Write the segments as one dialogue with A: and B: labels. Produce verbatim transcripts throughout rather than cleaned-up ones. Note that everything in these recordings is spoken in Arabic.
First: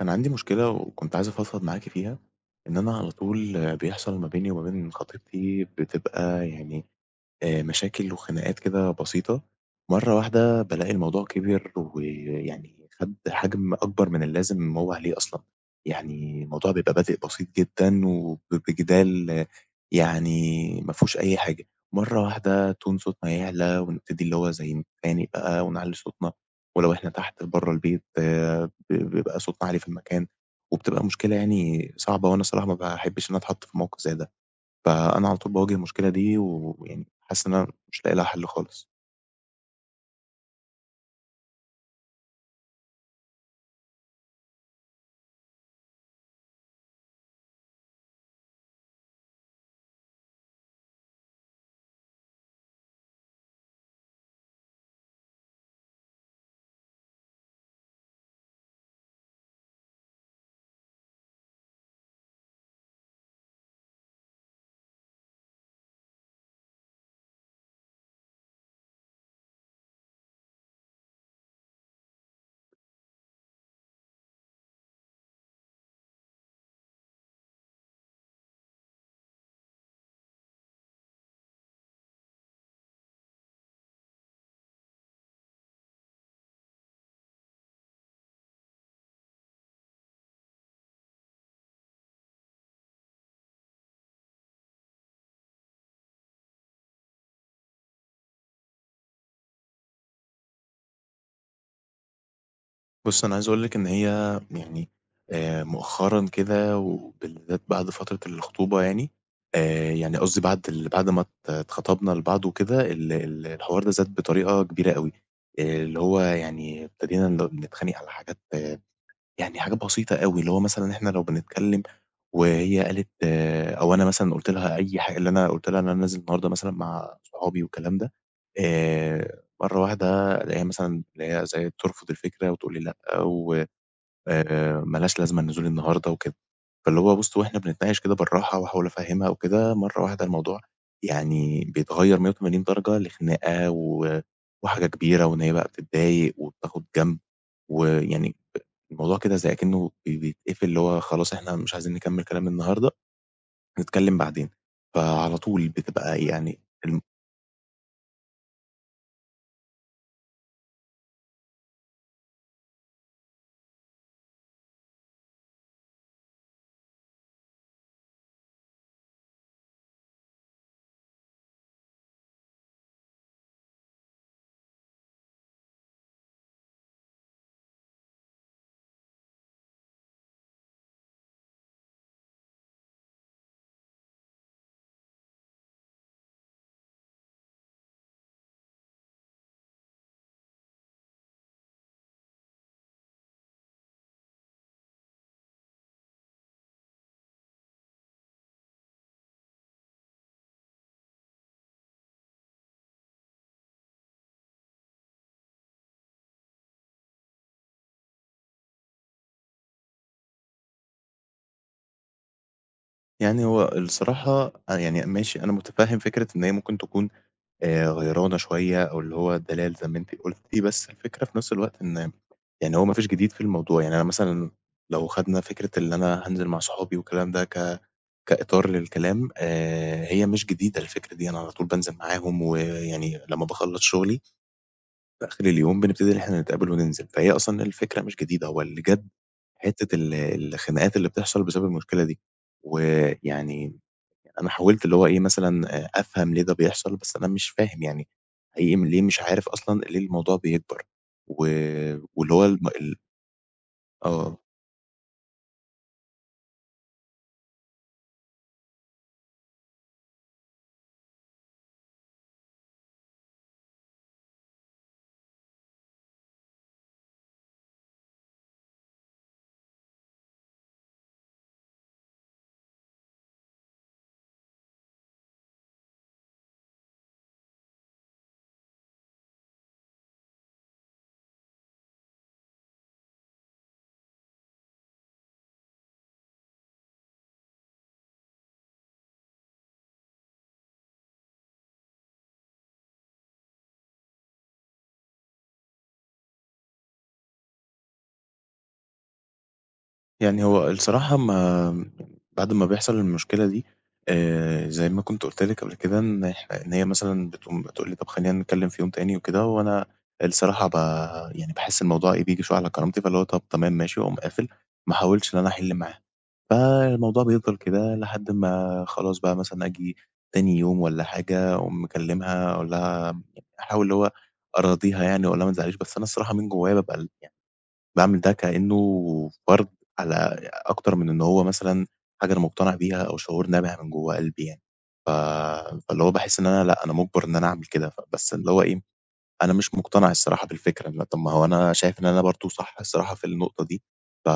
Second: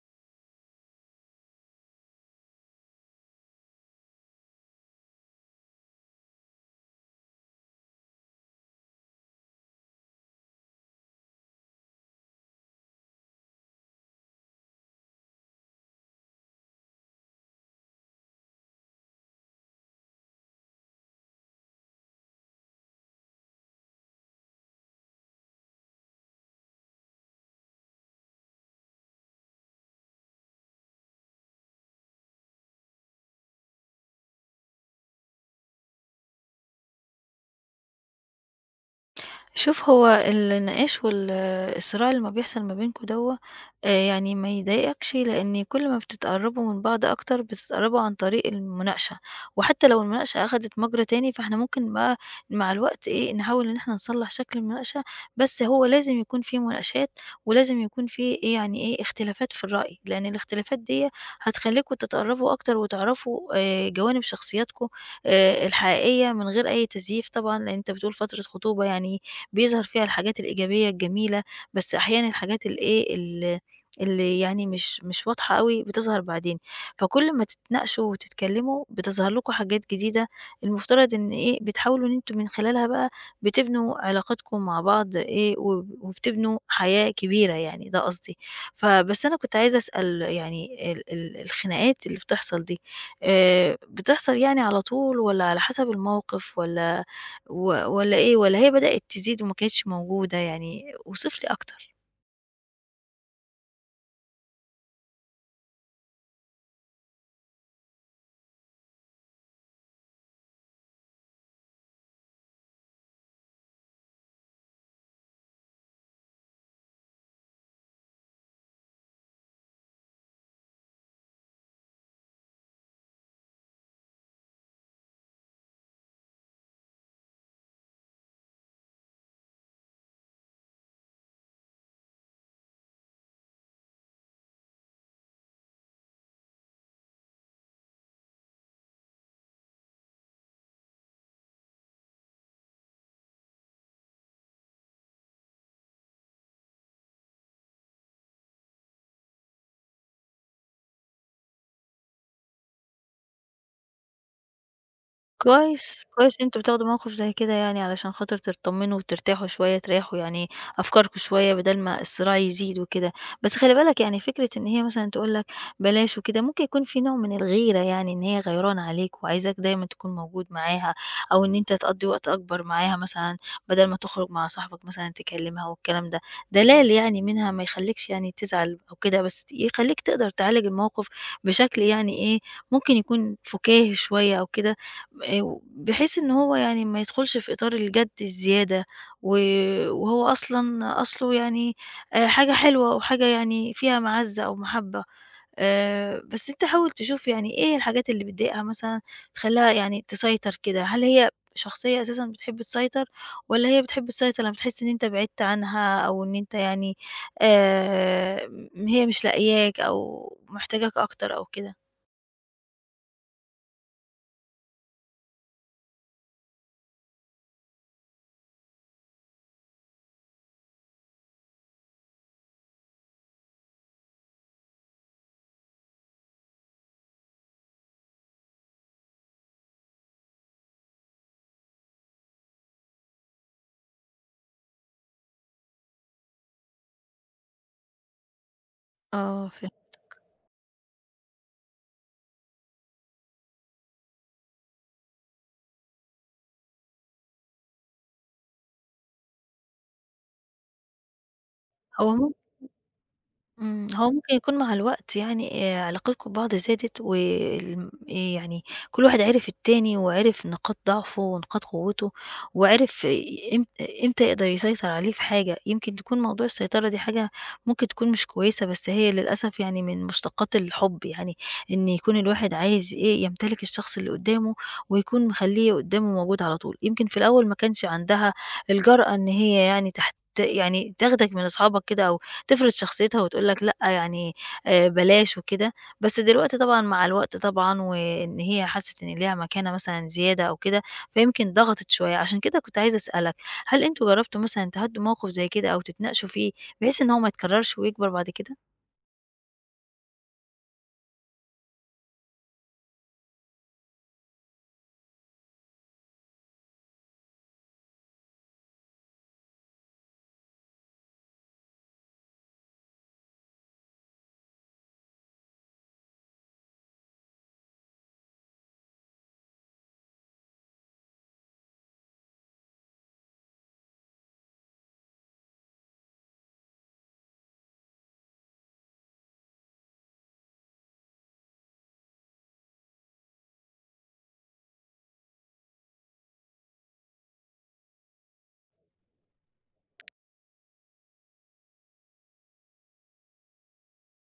A: أنا عندي مشكلة وكنت عايز أفضفض معاكِ فيها، إن أنا على طول بيحصل ما بيني وما بين خطيبتي بتبقى يعني آآ مشاكل وخناقات كده بسيطة. مرّة واحدة بالاقي الموضوع كبِر، ويعني خَد حجم أكبر من اللازم هو عليه أصلًا. يعني الموضوع بيبقى بادئ بسيط جدًا، وب بجدال يعني ما فيهوش أي حاجة. مرّة واحدة تون صوتنا يعلى ونبتدي اللي هو زي نتخانق بقى ونعلّي صوتنا. ولو إحنا تحت برّه البيت، آه، ب بيبقى صوتنا عالي في المكان، وبتبقى مشكلة يعني صعبة، وأنا الصراحة ما باحبّش إن أنا أتحَط في موقِف زي ده. فأنا على طول باواجه المشكلة دي، ويعني حاسس إن أنا مش لاقي لها حل خالص.
B: شوف، هو النقاش والصراع اللي ما بيحصل ما بينكم دوّة آآ يعني ما يضايقكش، لإن كل ما بتتقرّبوا من بعض أكتر بتتقرّبوا عن طريق المناقشة، وحتى لو المناقشة أخدت مَجرى تاني فإحنا ممكن بقى مع الوقت إيه، نحاول إن إحنا نصلّح شكل المناقشة، بس هو لازم يكون في مناقشات ولازم يكون في إيه، يعني إيه، اختلافات في الرأي، لإن الاختلافات ديّة هتخلّيكم تتقرّبوا أكتر وتعرفوا آآ جوانب شخصياتكم آآ الحقيقية من غير أي تزييف طبعًا، لإن أنت بتقول فترة خطوبة يعني بيظهر فيها الحاجات الإيجابية الجميلة، بس أحيانًا الحاجات الإيه، ال اللي يعني مش مش واضحة أوي بتظهر بعدين، فكل ما تتناقشوا وتتكلموا بتظهر لكم حاجات جديدة، المفترض إن إيه، بتحاولوا إن أنتم من خلالها بقى بتبنوا علاقاتكم مع بعض إيه، وب وبتبنوا حياة كبيرة يعني، ده قصدي. فبس أنا كنت عايزة أسأل يعني ال ال الخناقات اللي بتحصل دي، آآ، بتحصل يعني على طول والّا على حسب الموقف والّا و والّا إيه، والّا هي بدأت تزيد وما كانتش موجودة يعني؟ اوصف لي أكتر.
A: بُصّ، أنا عايز أقول لِك إن هي يعني آآ مؤخرًا كده وبالذات بعد فترة الخطوبة، يعني آآ يعني قصدي بعد ال بعد ما ات اتخطبنا لبعض وكده، ال ال الحوار ده زاد بطريقة كبيرة أوي، اللي هو يعني ابتدينا ن نتخانق على حاجات، يعني حاجات بسيطة أوي، اللي هو مثلًا إحنا لو بنتكلّم وهي قالت آه، أو أنا مثلًا قُلت لها أي حا اللي أنا قُلت لها إن أنا نازل النهارده مثلًا مع صحابي والكلام ده. آآ مرّة واحدة ألاقيها مثلًا اللي هي زي ترفض الفكرة وتقول لي لأ، و آآ ما لهاش لازمة النزول النهارده وكده. فاللي هو بُص، وإحنا بنتناقش كده بالراحة وأحاول أفهّمها وكده، مرّة واحدة الموضوع يعني بيتغيّر مية وتمانين درجة لخناقة، و وحاجة كبيرة، وإن هي بقى بتتضايق وبتاخد جنب. ويعني الموضوع كده زي أكنه بي بيتقفل، اللي هو خلاص إحنا مش عايزين نكمّل كلام النهارده، نتكلّم بعدين. فعلى طول
B: كويس،
A: بتبقى
B: كويس إن
A: يعني
B: أنتم بتاخدوا
A: الم
B: موقف زي كده يعني علشان خاطر تطمنوا وترتاحوا شوية، تريحوا يعني أفكاركم شوية بدل ما الصراع يزيد وكده، بس خلي بالك يعني فكرة إن هي مثلًا تقول لك بلاش وكده، ممكن يكون في نوع من الغيرة يعني إن هي غيرانة عليك وعايزاك دايمًا تكون موجود معاها، أو إن أنت تقضّي وقت أكبر معاها مثلًا بدل ما تخرج مع صاحبك مثلًا تكلمها والكلام ده، دلال يعني منها ما يخلّيكش يعني تزعل أو كده، بس يخلّيك تقدر تعالج الموقف بشكل يعني إيه، ممكن يكون فُكاهي شوية أو كده. آآ بحيث إن هو يعني ما يدخلش في إطار الجَد الزيادة، و وهو أصلًا أصله يعني آآ حاجة حلوة وحاجة يعني فيها مَعزّة أو مَحبّة، آآ بس أنت حاول تشوف يعني إيه الحاجات اللي بتضايقها مثلًا تخلّيها يعني تسيطر كده، هل هي شخصية أساسًا بتحب تسيطر، والّا هي بتحب تسيطر لمّا بتحس إن أنت بعدت عنها أو إن أنت يعني آآ م هي مش لاقياك أو محتاجاك أكتر أو كده؟
A: يعني هو الصراحة، أ يعني ماشي، أنا مُتفهّم فكرة إن هي ممكن تكون آآ غيرانة شوية، أو اللي هو دلال زي ما أنتِ قُلتِ، بس الفكرة في نفس الوقت إن يعني هو ما فيش جديد في الموضوع. يعني أنا مثلًا لو خدنا فكرة اللي أنا هانزل مع صحابي والكلام ده ك كإطار للكلام. آآ هي مش جديدة الفكرة دي، أنا على طول بانزل معاهم، ويعني لمّا باخلّص شُغلي في آخر اليوم بنبتدي إن إحنا نتقابل وننزل، فهي أصلًا الفكرة مش جديدة، هو اللي جَاب
B: آه فهمت.
A: حتّة ال الخناقات اللي بتحصل بسبب المشكلة دي. ويعني أنا حاولت اللي هو إيه مثلًا، آآ أفهم ليه ده بيحصل، بس أنا مش فاهم يعني حقيقي، م ليه مش عارف أصلًا ليه الموضوع بيكبر. و
B: هو
A: واللي
B: ممكن
A: هو الم ال
B: إمم، هو ممكن
A: آه.
B: يكون مع الوقت يعني آآ، علاقتكم ببعض زادت والم يعني كل واحد عرف التاني وعرف نقاط ضعفه ونقاط قوته، وعرف إم إمتى يقدر يسيطر عليه في حاجة، يمكن تكون موضوع السيطرة دي حاجة ممكن تكون مش كويسة، بس هي للأسف يعني من مشتقات الحب يعني، إن يكون الواحد عايز إيه، يمتلك الشخص اللي قدامه ويكون مخلّيه قدامه موجود على طول، يمكن في الأول ما كانش عندها الجرأة إن هي يعني تحت يعني تاخدك من أصحابك كده أو تفرض شخصيتها وتقول لك لأ يعني آآ بلاش وكده، بس دلوقتي طبعًا مع الوقت طبعًا وإن هي حَسِّت إن ليها مكانة مثلًا زيادة أو كده، فيمكن ضغطت شوية، عشان كده كنت عايزة أسألك، هل أنتم جرّبتوا مثلًا تهدّوا موقف زي كده أو تتناقشوا فيه بحيث إن هو ما يتكرّرش ويكبر بعد كده؟
A: يعني هو الصراحة ما بعد ما بيحصل المشكلة دي، آآ زي ما كنت قُلت لِك قبل كده إن إحنا إن هي مثلًا بتقوم بتقول لي: "طب خلّينا نتكلم في يوم تاني وكده." وأنا الصراحة ب يعني باحس الموضوع إيه، بييجي شوية على كرامتي، فاللي هو طب تمام ماشي، واقوم قافل، ما احاولش إن أنا أحِل معاها. فالموضوع بيفضل كده لحد ما خلاص بقى، مثلًا آجي تاني يوم والّا حاجة، أقوم مكلمها أقول لها، يعني أحاول اللي هو أراضيها يعني، وأقول لها ما تزعليش، بس أنا الصراحة من جوايا بابقى ال باعمل ده كإنه فرض على، أكتر من إن هو مثلًا حاجة أنا مقتنع بيها أو شعور نابع من جوّه قلبي يعني. ف فاللي هو باحس إن أنا لأ، أنا مُجبَر إن أنا أعمل كده، ف بس اللي هو إيه، أنا مش مقتنع الصراحة بالفكرة. م طَب ما هو أنا شايف إن أنا برضه صح الصراحة في النقطة دي. ف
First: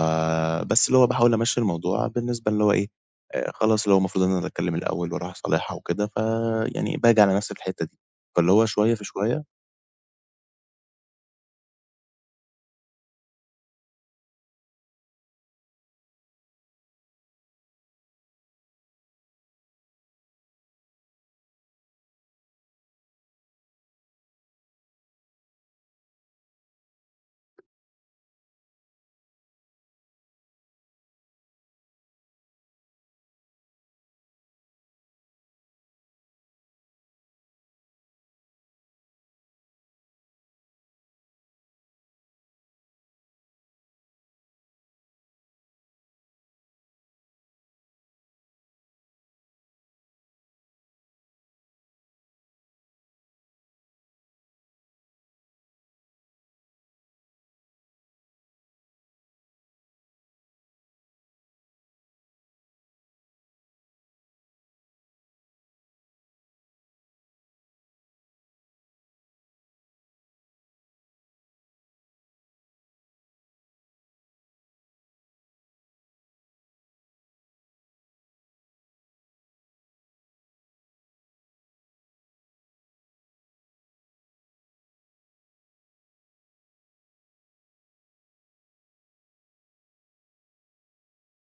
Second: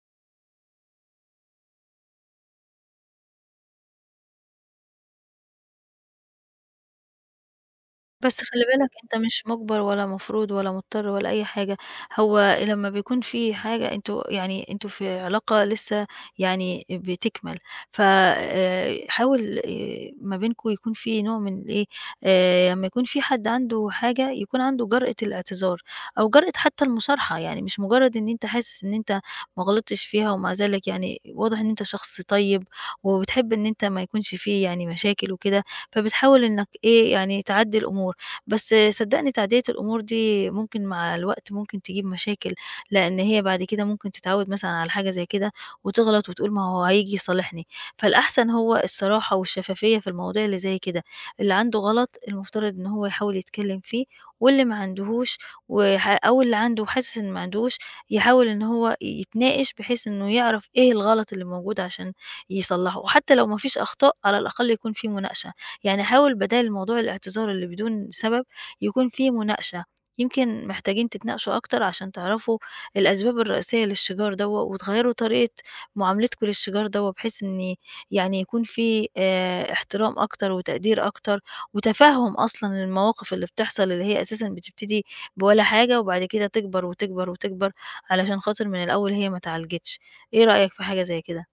A: بس اللي هو باحاول أمشّي الموضوع بالنسبة اللي هو إيه، آآ خلاص اللي هو المفروض إن أنا اللي أتكلّم الأول وأروح أصالحها وكده، فيعني باجي على نَفْسي في الحتّة دي.
B: بس
A: فاللي
B: خلّي
A: هو
B: بالك
A: شوية في
B: أنت مش
A: شوية،
B: مُجبَر ولا مفروض ولا مضطر ولا أي حاجة، هو لمّا بيكون في حاجة أنتم يعني أنتم في علاقة لسه يعني بتكمَل، ف آآ حاول آآ ما بينكم يكون في نوع من الإيه، آآ لمّا يكون في حد عنده حاجة يكون عنده جرأة الاعتذار أو جرأة حتى المصارحة، يعني مش مجرّد إن أنت حاسس إن أنت ما غلطتش فيها ومع ذلك يعني واضح إن أنت شخص طيب وبتحب إن أنت ما يكونش في يعني مشاكل وكده، فبتحاول إنك إيه، يعني تعدّي الأمور. بس صدّقني تعدية الأمور دي ممكن مع الوقت ممكن تجيب مشاكل، لإن هي بعد كده ممكن تتعوّد مثلًا على حاجة زي كده وتغلط وتقول ما هو هييجي يصالحني، فالأحسن هو الصراحة والشفافية في المواضيع اللي زي كده، اللي عنده غلط المفترض إن هو يحاول يتكلّم فيه واللي ما عندهوش وح أو اللي عنده وحاسس إن ما عندهوش يحاول إن هو يتناقش بحيث إنه يعرف إيه الغلط اللي موجود عشان يصلّحه، وحتى لو ما فيش أخطاء على الأقل يكون في مناقشة. يعني حاول بدال موضوع الاعتذار اللي بدون سبب يكون فيه مناقشة، يمكن محتاجين تتناقشوا أكتر عشان تعرفوا الأسباب الرئيسية للشجار دوا وتغيروا طريقة معاملتكم للشجار دوا بحيث إن يعني يكون في آه، احترام أكتر وتقدير أكتر وتفهم أصلا المواقف اللي بتحصل اللي هي أساسا بتبتدي بولا حاجة وبعد كده تكبر وتكبر وتكبر علشان خاطر من الأول هي ما اتعالجتش. إيه رأيك في حاجة زي كده؟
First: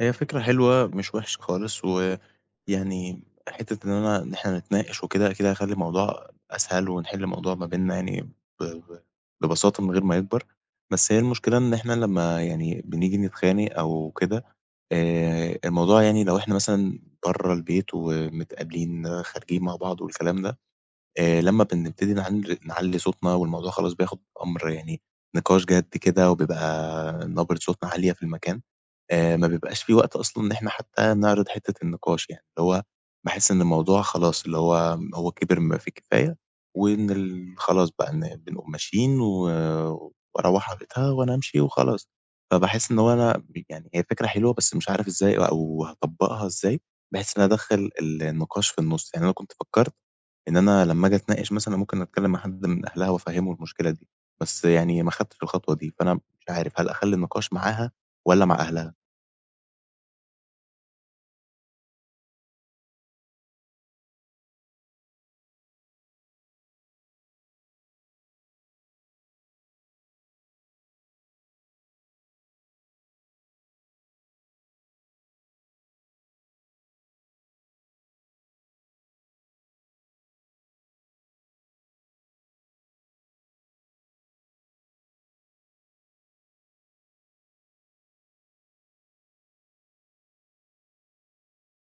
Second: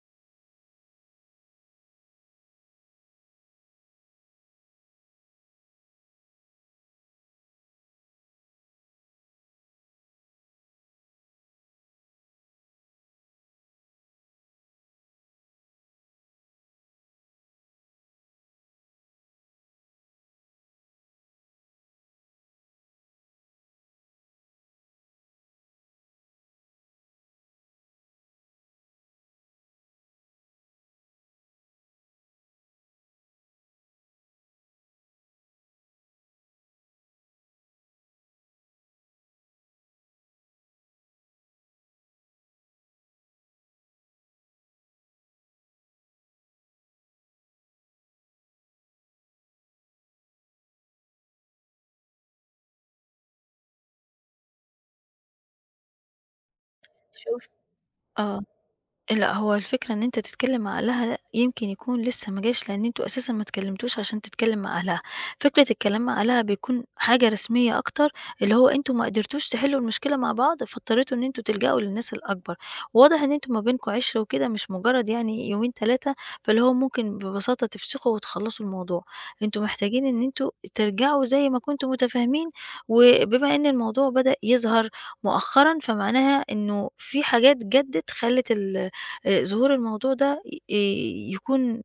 A: هي فكرة حلوة مش وحشة خالص، ويعني حتّة إن أنا إن إحنا نتناقش وكده، أكيد هيخلّي الموضوع أسهل، ونحل الموضوع ما بيننا يعني ب ب ببساطة من غير ما يكبر. بس هي المشكلة إن إحنا لمّا يعني بنيجي نتخانق أو كده، آآ، الموضوع يعني لو إحنا مثلًا برّه البيت ومتقابلين خارجين مع بعض والكلام ده، آآ، لمّا بنبتدي نعل نعلّي صوتنا، والموضوع خلاص بياخد أمر، يعني نقاش جاد كده، وبيبقى نبرة صوتنا عالية في المكان. آآ ما بيبقاش في وقت أصلًا إن إحنا حتى نعرض حتّة النقاش يعني، اللي هو باحس إن الموضوع خلاص، اللي هو هو كِبِر ما فيه الكفاية، وإن ال خلاص بقى، إن بنقوم ماشيين، و وأروّح على بيتها وأنا أمشي وخلاص. فباحس إن هو أنا، يعني هي فكرة حلوة بس مش عارف إزاي أو هاطبّقها إزاي، بحيث إن أنا أدخّل ال النقاش في النُص. يعني أنا كنت فكّرت إن أنا لمّا آجي أتناقش مثلًا ممكن أتكلّم مع حد من أهلها وأفهّمه المشكلة دي، بس يعني ما خدتش الخطوة دي، فأنا مش عارف هل أخلّي
B: شوف.
A: النقاش معاها
B: اه
A: والّا مع أهلها؟
B: لأ، هو الفكرة إن أنت تتكلّم مع أهلها يمكن يكون لسه ما جاش، لإن أنتم أساسًا ما اتكلّمتوش عشان تتكلّم مع أهلها. فكرة الكلام مع أهلها بيكون حاجة رسمية أكتر، اللي هو أنتم ما قدرتوش تحلّوا المشكلة مع بعض، فاضطريتوا إن أنتم تلجأوا للناس الأكبر. وواضح إن أنتم ما بينكم عِشرة وكده، مش مجرّد يعني يومين، تلاتة. فاللي هو ممكن ببساطة تفسخوا وتخلّصوا الموضوع. أنتم محتاجين إن أنتم ترجعوا زي ما كنتم متفاهمين، وبما إن الموضوع بدأ يظهر مؤخرًا، فمعناها إنه في حاجات جَدّت خلّت ال آآ ظهور الموضوع ده آآ يكون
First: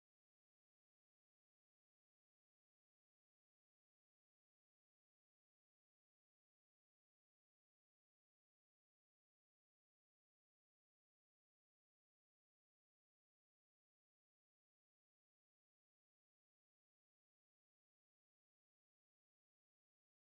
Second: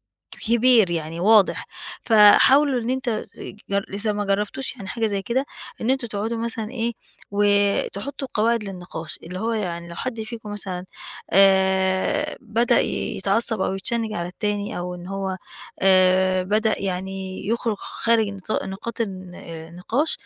B: كبير يعني واضح، فحاولوا إن أنت جر إذا ما جرّبتوش يعني حاجة زي كده، إن أنتم تقعدوا مثلًا إيه، وتحطوا قواعد للنقاش، اللي هو يعني لو حد فيكم مثلًا آآ بدأ يتعصب أو يتشنج على التاني أو إن هو آآ بدأ يعني يخرج خارج نطا نقاط الن آه، النقاش،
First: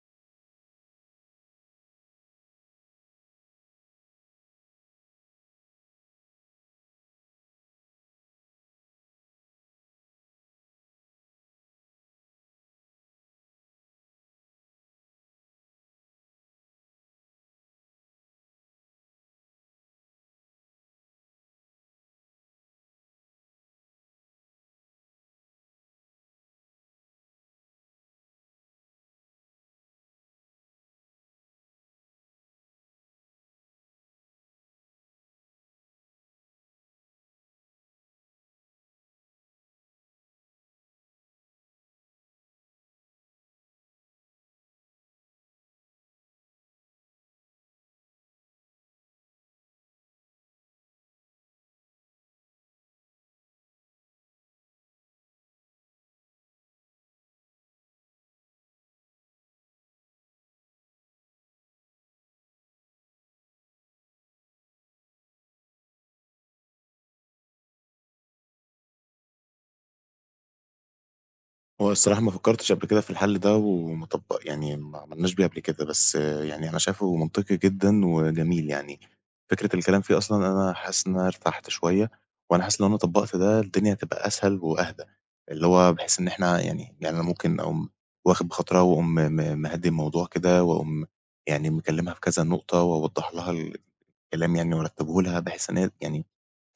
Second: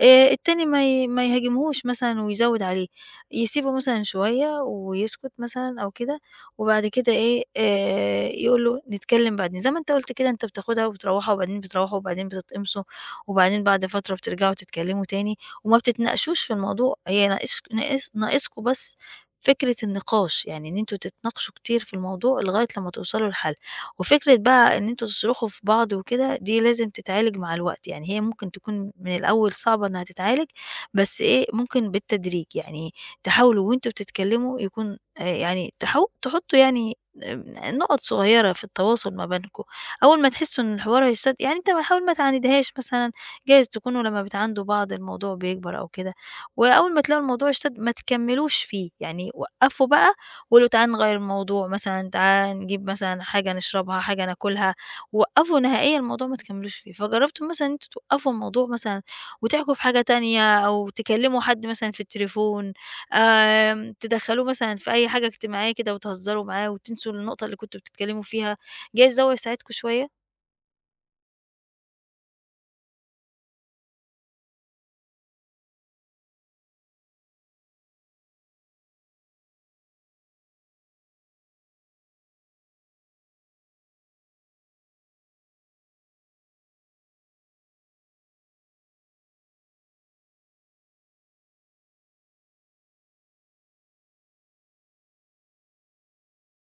B: آآ التاني ما ي ما يهاجمهوش مثلًا ويزوّد عليه، يسيبه مثلًا شوية ويسكت مثلًا أو كده وبعد كده إيه، آآ يقول له نتكلم بعدين، زي ما أنت قُلت كده أنت بتاخدها وبتروّحوا وبعدين بتروّحوا وبعدين بتتقمصوا، وبعدين بعد فترة بترجعوا تتكلموا تاني، وما بتتناقشوش في الموضوع، هي ناقص ناقص ناقصكم بس فكرة النقاش، يعني إن أنتم تتناقشوا كتير في الموضوع لغاية لمّا توصلوا لحل، وفكرة بقى إن أنتم تصرخوا في بعض وكده دي لازم تتعالج مع الوقت، يعني هي ممكن تكون من الأول صعبة إنها تتعالج، بس إيه ممكن بالتدريج، يعني تحاولوا وأنتم بتتكلموا يكون آآ يعني تحو تحطّوا يعني آمم نُقط صغيّرة في التواصل ما بينكم، أول ما تحسّوا إن الحوار هيشتد يعني أنت ما حاول ما تعاندهاش مثلًا، جايز تكونوا لمّا بتعاندوا بعض الموضوع بيكبر أو كده، وأول ما تلاقوا الموضوع اشتد ما تكمّلوش فيه، يعني وقّفوا بقى وقولوا تعالَ نغيّر الموضوع مثلًا، تعالَ نجيب مثلًا حاجة نشربها، حاجة ناكلها، وقّفوا نهائيًا الموضوع ما تكمّلوش فيه، فجرّبتوا مثلًا إن أنتم توقّفوا الموضوع مثلًا وتحكوا في حاجة تانية أو تكلّموا حد مثلًا في التليفون. آمم، تدخّلوه مثلًا في أي حاجة اجتماعية كده وتهزروا معاه وتنسوا النقطة اللي كنتم بتتكلموا فيها، جايز ده هو يساعدكم شوية.
A: هو الصراحة ما فكّرتش قبل كده في الحل ده، وما طب يعني ما عملناش بيه قبل كده، بس آه، يعني أنا شايفه منطقي جدًا وجميل يعني. فكرة الكلام فيه أصلًا أنا حاسس إن أنا ارتحت شوية، وأنا حاسس لو أنا طبّقت ده الدنيا هتبقى أسهل وأهدى، اللي هو بحيث إن إحنا يعني يعني أنا ممكن أقوم واخد بخاطرها، وأقوم م م- مهدّي الموضوع كده، وأقوم يعني مكلّمها في كذا نقطة، وأوضّح لها ال كلام يعني مرتّبه لها، بحيث إن هي يعني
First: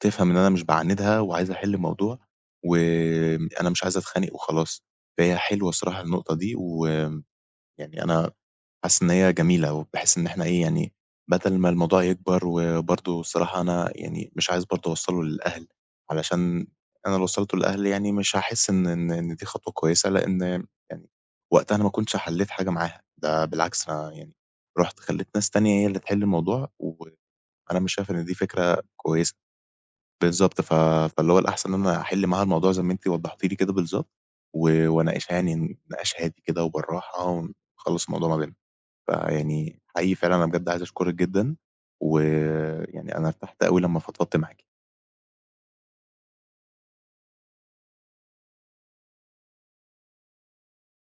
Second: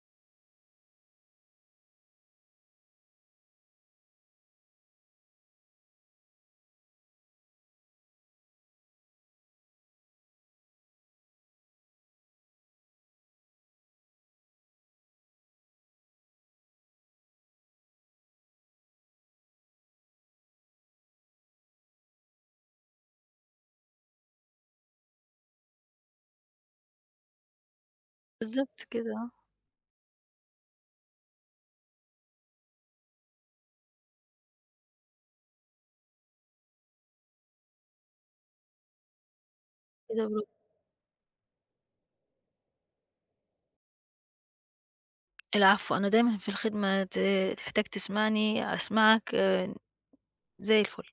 A: تفهم إن أنا مش باعاندها وعايز أحل الموضوع، وأنا مش عايز أتخانق وخلاص. فهي حلوة الصراحة النقطة دي، ويعني أنا حاسس إن هي جميلة، وبحيث إن إحنا إيه، يعني بدل ما الموضوع يكبر، وبرضه الصراحة أنا يعني مش عايز برضه أوصّله للأهل، علشان أنا لو وصّلته للأهل يعني مش هاحس إن إن إن دي خطوة كويسة، لإن يعني وقتها أنا ما كنتش حلّيت حاجة معاها، ده بالعكس، أنا يعني رُحت خلّيت ناس تانية هي اللي تحل الموضوع، و أنا مش شايف إن دي
B: بالضبط
A: فكرة
B: كده آه.
A: كويسة. بالضبط، ف فاللي هو الأحسن إن أنا أحِل معاها الموضوع زي ما أنتِ وضّحتِ لي كده بالضبط، و وأناقشها يعني نقاش هادي كده وبالراحة، ونخلّص الموضوع ما بيننا، فيعني حقيقي
B: كده
A: فعلًا أنا
B: برافو.
A: بجد عايز أشكرِك جدًا، ويعني أنا ارتحت أوي لمّا فضفضت معاكِ.
B: العفو، أنا دايمًا في الخدمة، ت تحتاج تسمعني أسمعك، آآ، زي الفل.